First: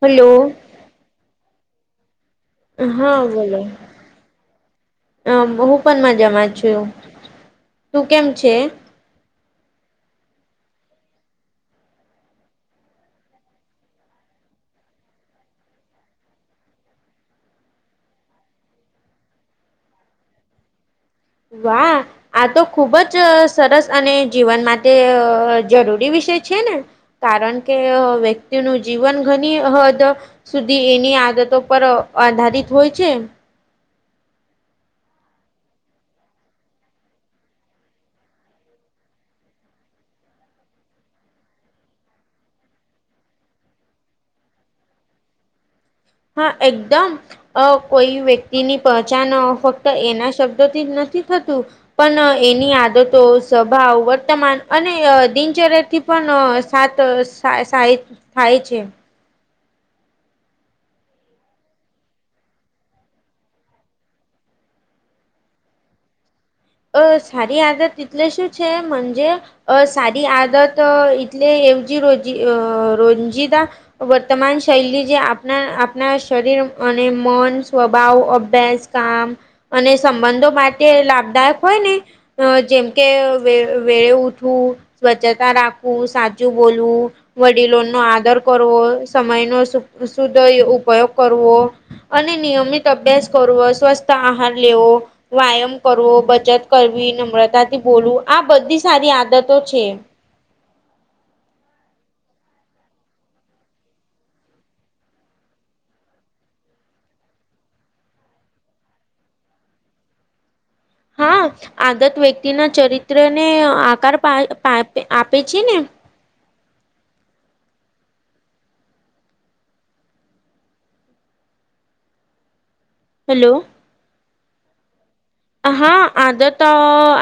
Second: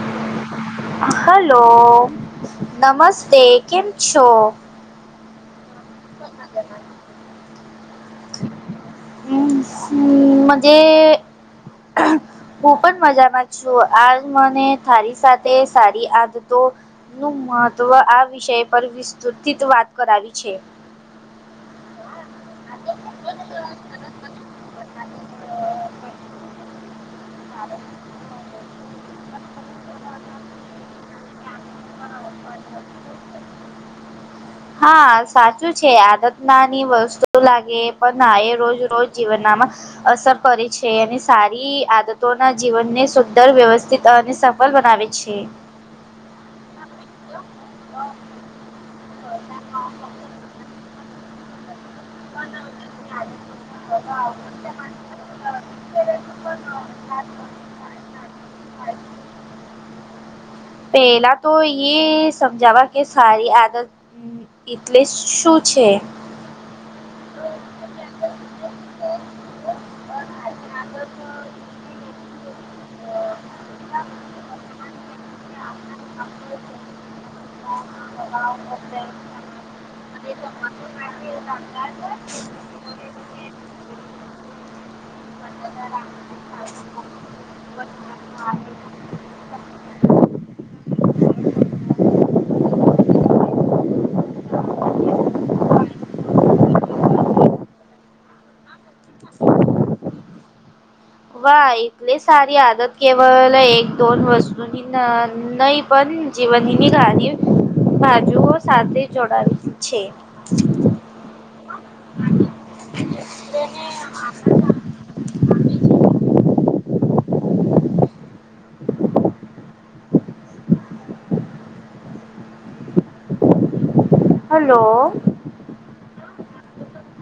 Hello. Hello નમસ્તે કેમ છો? અમ હું પણ મજામાં છું, તું કેમ છે? [unintelligible] હું પણ મજા માં છું આ મને થળ સાથે સાડી આંધતો. નું મહત્વ આ વિષય પર વિસ્તૃતિત વાત કરાવી છે. વાહ, આ તો ખુબ જ સરસ અને જીવનમાં તે જરૂરી વિષય છે ને, કારણ કે વતિ તેનું જીવન ઘણી હદ, સુધી એની આદતો પર આધારિત હોય છે. [unintelligible] હા સાચું છે આદત નાની વસ્તુ લાગે પણ હ એ રોજ રોજ જીવનમાં અસર કરે છે અને સારી આદતોના જીવનને સુંદર વ્યવસ્થિત અને બલ બનાવે છે. હા એકદમ, કોઈ વ્યક્તિની પહચાન ફક્ત એના શબ્દોથી જ નથી. [unintelligible] પણ એની આદતો સ્વભાવ વર્તમાન અને દિનચર્યાથી પણ સાત ાય થાય છે. પહેલા તો એ સમજાવા કે સારી આદત એટલે શું છે? અ સારી આદત એટલે શું છેજે અ સારી આદત તો ટલે એવ રોજતા વર્તમાન શૈ જે આપ ના શરીર અને મન સ્વભાવ અભ્યાસ કામ. અને સંબંધો માટે લાભદાયક હોય ને જેમ કે વેળે ઉઠવું. સ્વચ્છતા રાખવું સાચું બોલવું, વડીલો નો આદર કરવો. સમય નો શુદ્ધ ઉપયોગ કરવો. અને નિયમિત અભ્યાસ કરવો, સ્વસ્થ આહાર લેવો વ્યાયામ કરવો. ત કરવી નમ્રતાથી બોલું આ બધી સારી આદતો છે. વા એટલે સારી આદત કેવલ એક દોન વસ્તુ ન નહી પણ જીવનની ગારી બાજુઓ સાથે જોડાયે છે. [inaudible] હા આગત વ્યક્તિ ના ચરિત્ર ને આકાર આપે છે ને. હલો. હલો. હા આદર તો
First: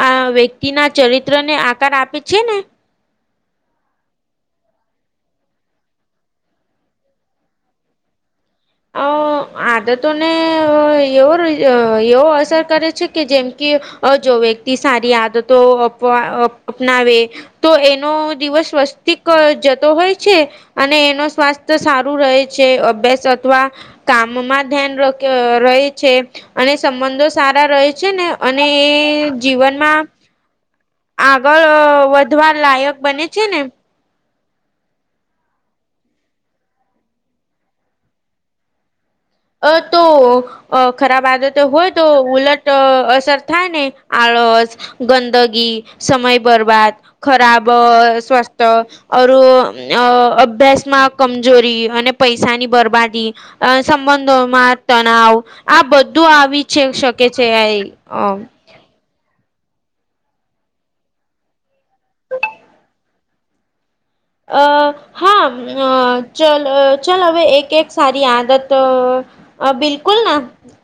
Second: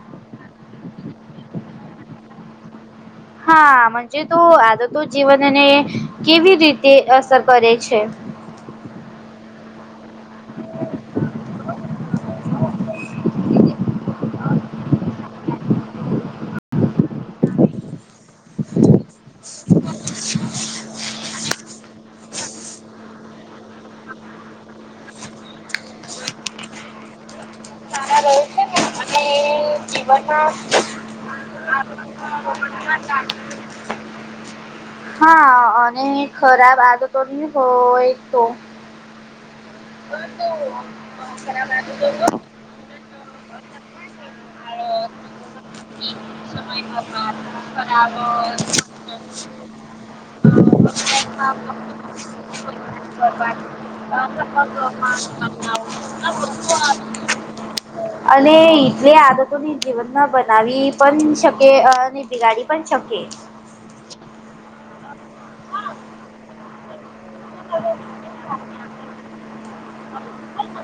આ વ્યક્તિના ચરિત્ર ને આકાર આપે છે ને. હા મજે તો આ તો તો જીવનને, કેવી રીતે અસર કરે છે? અ [unintelligible] આદતોને એવો એવો અસર કરે છે કે જેમ કે અ જો વ્યક્તિ સારી આદતો અપવા અપનાવે. તો એનો દિવસ સ્વસ્તિક જતો હોય છે. અને એનો સ્વાસ્થ્ય સારું રહે છે અભ્યાસ અવા કામમાં ધ્યાન રહી છે. અને સંબંધો સારા રહે છે ને અને જીવનમાં. [unintelligible] આગળ વધવા લાયક બને છે ને. હા અને ખરાબ આદતો નહી હોય એક તો- અ તો ખરાબ આદતે હોય તો ઉલટ અસર થાય ને. આળસ, ગંદગી, સમય બરબાદ, ખરાબ સ્વાસ્થ. અ અભ્યાસ માં કમજોરી અને પૈસાની બરબાદી. સંબંધોમાં તનાવ, આ બધું આવી છે શકે છે આ. અને એટલે આદતોને જીવનમાં બનાવી પણ શકે અને બિગાડી પણ શકે. અ હા ચ ચાલ હવે એક એક સારી આદત, બિલકુલ ના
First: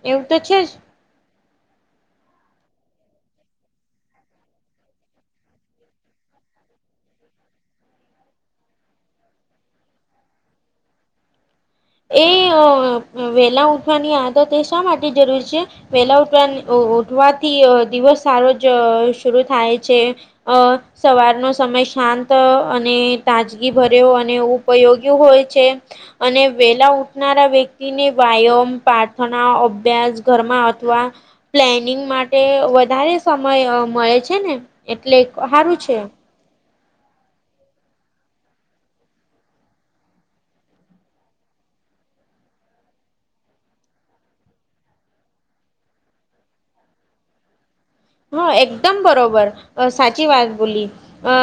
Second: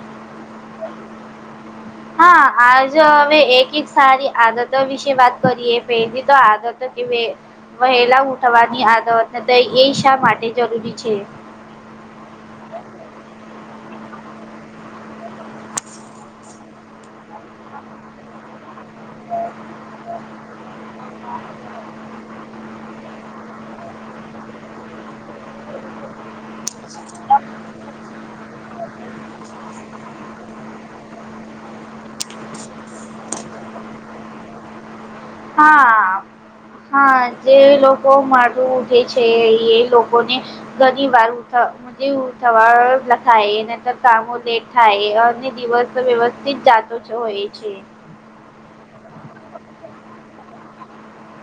એવું તો છે જ. હા આજ હવે એક એક સારી આદતો વિશે વાત કરીએ પહેલી તો આદતો કે વહેલા ઉઠવાની આદત હ દય એ શા માટે જરૂરી છે? એ વેલા ઉઊઠવાની આદત એ શા માટે જરૂરી છે? વેલા ઉઠવા ઉઠવાથી દિવસ સારો જ શર થાય છે. અ સવારનો સમય શાંત અને તાજગી ભર્યો અને ઉપયોગી હોય છે. અને વેલા ઉઠનારા વ્યક્તિને વ્યાયામ પા તના અભ્યાસ ઘરમાં અથવા પ્લેનિંગ માટે વધારે સમય મળે છે ને, એટલે હારું છે. હા. હા જે લોકો મારું ઉઠે છે એ લોકોને ઘણી વાર ઉઠ સવા લ થએ નર કામ લેટ થાય અને દિવસ વ્યવસ્થિત જો એ છે. હા એકદમ બરોબર, સાચી વાત બોલી, અ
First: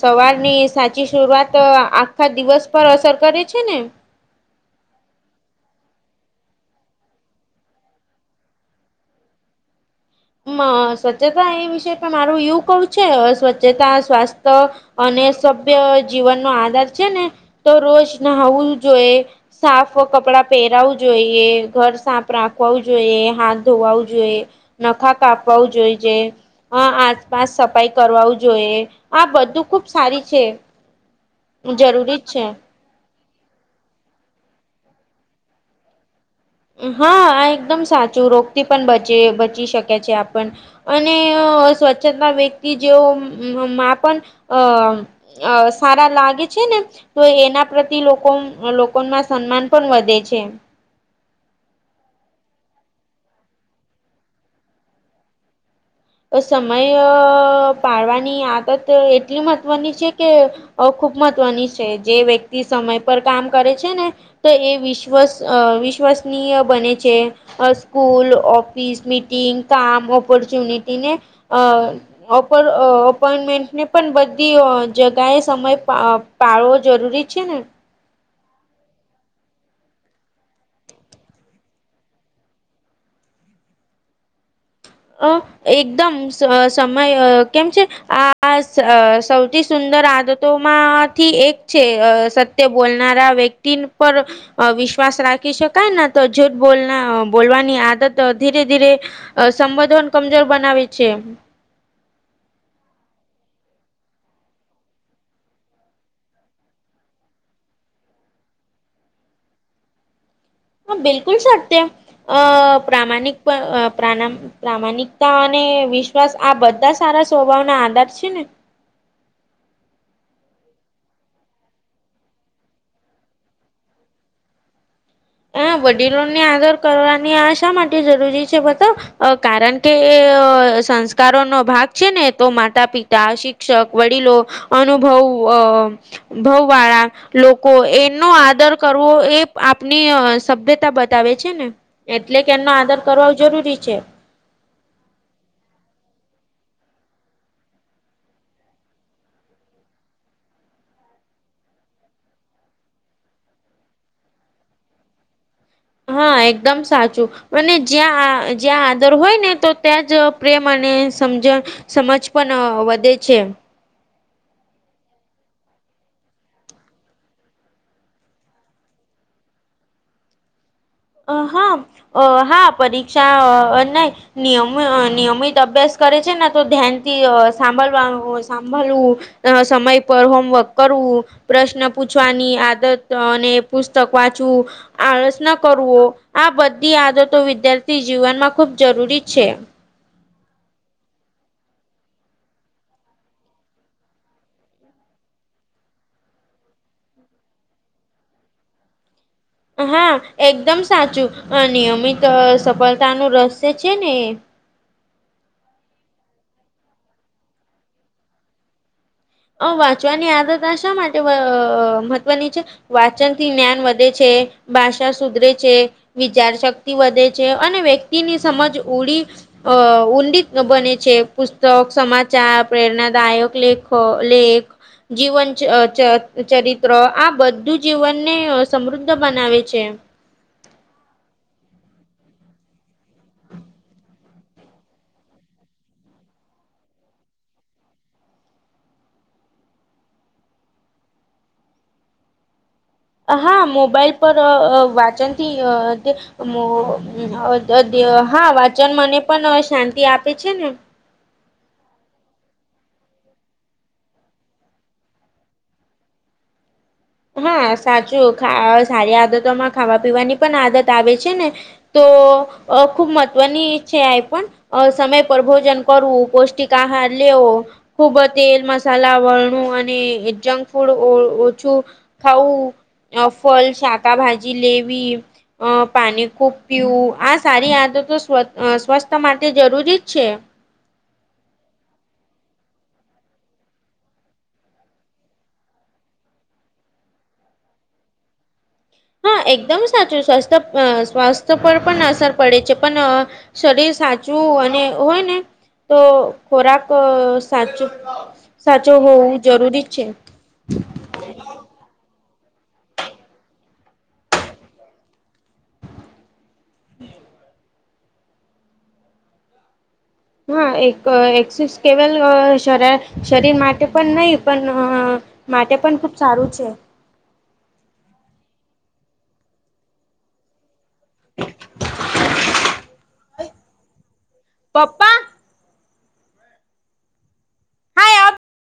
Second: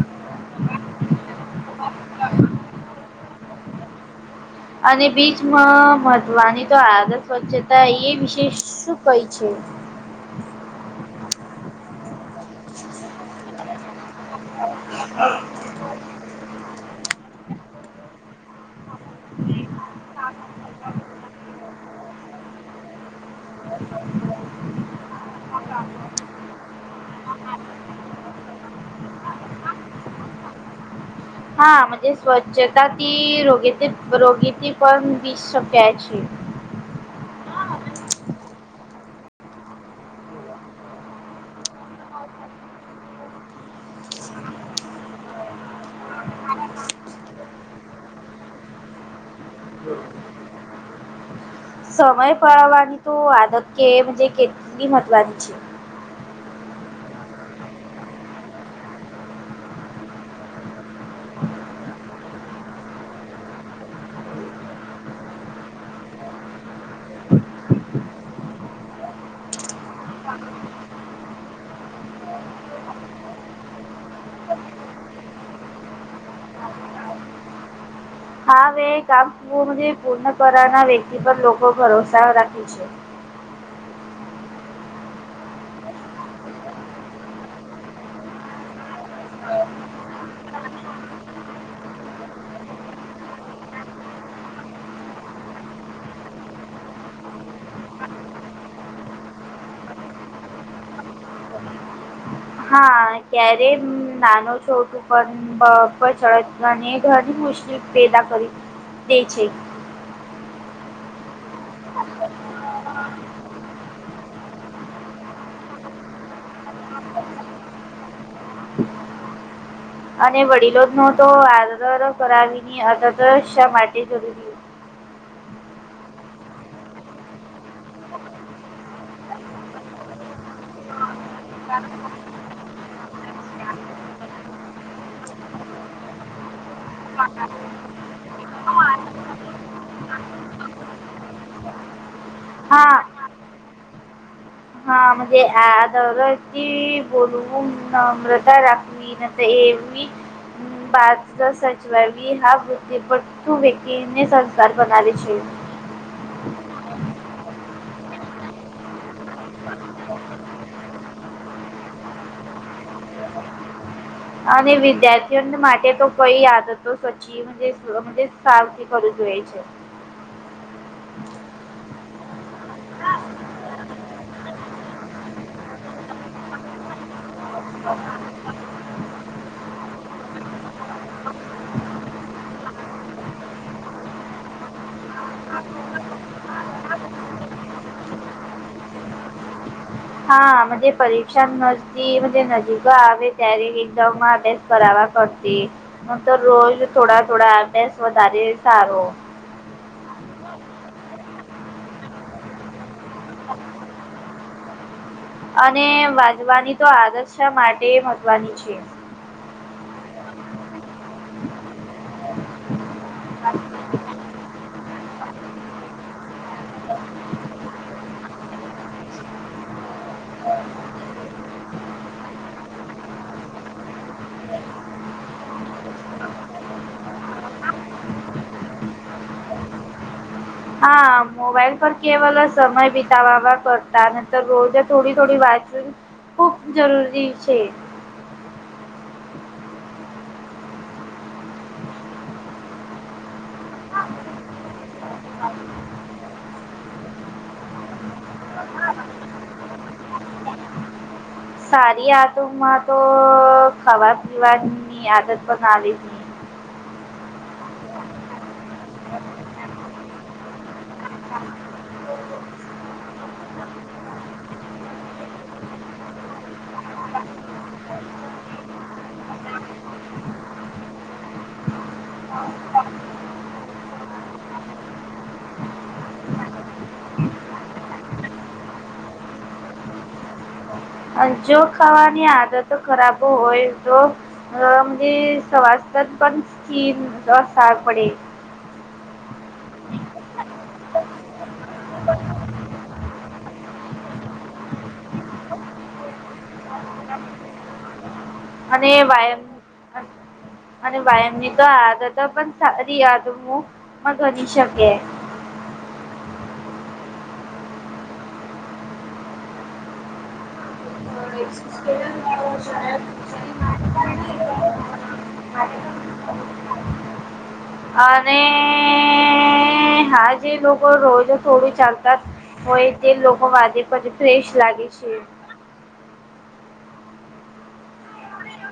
સવાર ની સાચી શરઆત આખા દિવસ પર અસર કરે છે ને. અને બીચમાં મવાની તો આગત સ્વચ્છતા એ વિશેષ શું કઈ છે. સ્વચ્છતા એ વિષ પણ મારું એવું કવું છેવ જે ત્યા સ્વાસ્થ્ય, અને સબ જીવન નો આધાર છે ને, તો રોજ નું જોઈએ, સાફ કપડા પહેરાું જોઈએ ઘર સાફ રાખવાું જોઈએ હાથ ધોવું જોઈએ. નખા કાપવા જોઈ જ. હ આસપાસ સફાઈ કરવા જોઈએ, આ બધું ખુબ સારી છે. હાજ જરૂરી જ છે. સ્વચ્છતા તી રોગી રોગીથી પણ દીસ શક્યા છે. હા આ એકદમ સાચું રોગથી બચી શકે છે આપણ. અને સ્વચ્છતા વ્યક્તિ જેઓ માં પણ, અ અ સારા લાગે છે ને. તો એના પ્રતિ લોકો લોકોમાં સન્માન પણ વધે છે. સમય પળવાની તો વાદક કે કેટલી મહત્વની છે. તો સમય પાડવાની આદત એટલી મહત્વની છે કે અ ખુબ મહત્વની છે જે વ્યક્તિ સમય પર કામ કરે છે ને. તો એ વિશ્વસ વિશ્વસનીય બને છે. અ સ્કૂલ ઓફિસ મીટિંગ કામ ઓપોર્ચ્યુનિટીને, અ અપોઈન્ટમેન્ટને પણ બધી જગાએ સમય પાળવો જરૂરી છે ને. હા મે કામ પૂણ પૂર્ણ કરવાના વ્યક્તિ પર લોકો ભરોસા રાખી છે. [unintelligible] એકદમ સમય કેમ છે? આ સૌથી સુંદર આદત માંથી એક છે સત્ય બોલનારા વ્યક્તિ પર અ વિશ્વાસ રાખી શકાય તો જૂઠ બોલના બોલવાની આદત ધીરે ધીરે અ સંબધન કમજોર બનાવે છે. હા ક્યારેય નાનો છોટું પણ ર ચળવાને ઘણી મુશ્કેલી પેદા કરી તે છે. હા બિલકુલ સાધ્ય, અ પ્રામાણિક પ્રાણા પ્રામાણિકતા અને વિશ્વાસ આ બધા સારા સ્વભાવ ના આધાર છે ને. અને વડીલો નો તો આદર કરાવી અત શા માટે જરૂરી છે. હ વડીલોની આદર કરવાની આ શા માટે જરૂરી છે બતાવ? કારણ કે સંસ્કારો નો ભાગ છે ને તો માતા પિતા શિક્ષક, વડીલો, અનુભવ. વાળા, લોકો એનો આદર કરવો એ આપ આપની સભ્યતા બતાવે છે ને, એટલે કે એમનો આદર કરવા જરૂરી છે. હા આદરથી બોલવું, નમ્રતા રાખવી એમની વાત સચવાવી હા તું વય્કતીને સંસ્કાર બનાવે છે. હા એકદમ સાચું, અને જ્યાં જ્યાં આદર હોય ને તો ત્યાં જ પ્રેમ અને સમજણ, સમજ પણ વધે છે. અને વિદ્યાર્થીઓ માટે તો કઈ આદતો સચી સાવથી કરવું જોઈ છે. અ હા, અ હા પરીક્ષા નહી. નિયમિત અભ્યાસ કરે છે ને તો ધ્યાનથી સાંભળવાનું સાંભળવું, સમય પર હોમવર્ક કરવું. પ્રશ્ન પૂછવાની આદત અને પુસ્તક વાંચવું, આળસ ન કરવી, આ બધી આદતો વિદ્યાર્થી જીવનમાં ખૂબ જરૂરી છે. હા મ પરીક્ષા નજીકો આવે ત્યારે એક્ઝામમાં બે કરવા કરતા, નંતર રોજ થોડા થોડા અભ્યાસ વધારે સારો. હા, એકદમ સાચું, નિયમિત સફળતાનું રહસ્ય છે ને એ. અને વાજવાની તો આદર્શ માટે મહત્વની છે. વાંચવાની આદત શા માટે મહત્વની છે? વાંચન થી જ્ઞાન વધે છે, ભાષા સુધરે છે. વિચાર શક્તિ વધે છે અને વ્યક્તિની સમજ ઉંડી અહ ઊંડી બને છે, પુસ્તક, સમાચાર, પ્રેરણાદાયક લેખ પ લેખ જીવન ચ ચ ચરિત્ર આ બધું જીવનને સમૃદ્ધ બનાવે છે. હા મોબાઈલ પર કેવલ સમય વિતાવવા કરતા નંતર રોજ થોડી થોડી વાંચવુ ખૂબ જરૂરી છે. હા મોબાઈલ પર અહ અહ વાંચનથી [unintelligible] [unintelligible] હા વાચન મન ને પણ શાંતિ આપે છે ને સારી આદોમાં તો ખાવા પીવા ની આદત પણ આવી હા સાચું ખા સારી આદતોમાં ખાવા પીવાની પણ આદત [unintelligible] છે ને તો અહ ખુબ મહત્વની છે આય ફોન અહ સમય પર ભોજન કરવું પૌષ્ટિક કા આહાર લેવો, ખુબ તેલ મસાલા વાળુ અને જંક ફૂડ ઓ ઓ ઓછું ખાવું ફળ શાકભાજી લેવી અ પાણી ખૂબ પીવું આ સારી આદતો સ્વત અહ સ્વસ્થત માટે જરૂરી જ છે. અ જો ખાવાની આદત ખરાબ હોય તો [unintelligible] સ્વાસ્થ્યક પણ સ્થિર સાર પડે. હા એકદમ સાચું સ્વાસ્થ્ય સ્વાસ્થ્ય પર પણ અસર પડે છે પણ અહ શરીર સાચવું અને હોય ને તો ખોરાક ક સાચો અને સાચો હોવું જરૂરી વ્યાયામ છે. અને વાયામની તો આદતો પણ સારી આદવું માં બની શકે હમ્મ. હા એક એકસીસ કેવલ અહ શર શરીર માટે પણ નહી પણ અહ માટે પણ ખુબ સારું છે. અને હાલ જે લોકો રોજ થોડું ચાલતા હોય તે લોકો [unintelligible] ફ્રેશ લાગે છે. પપ્પા [unintelligible]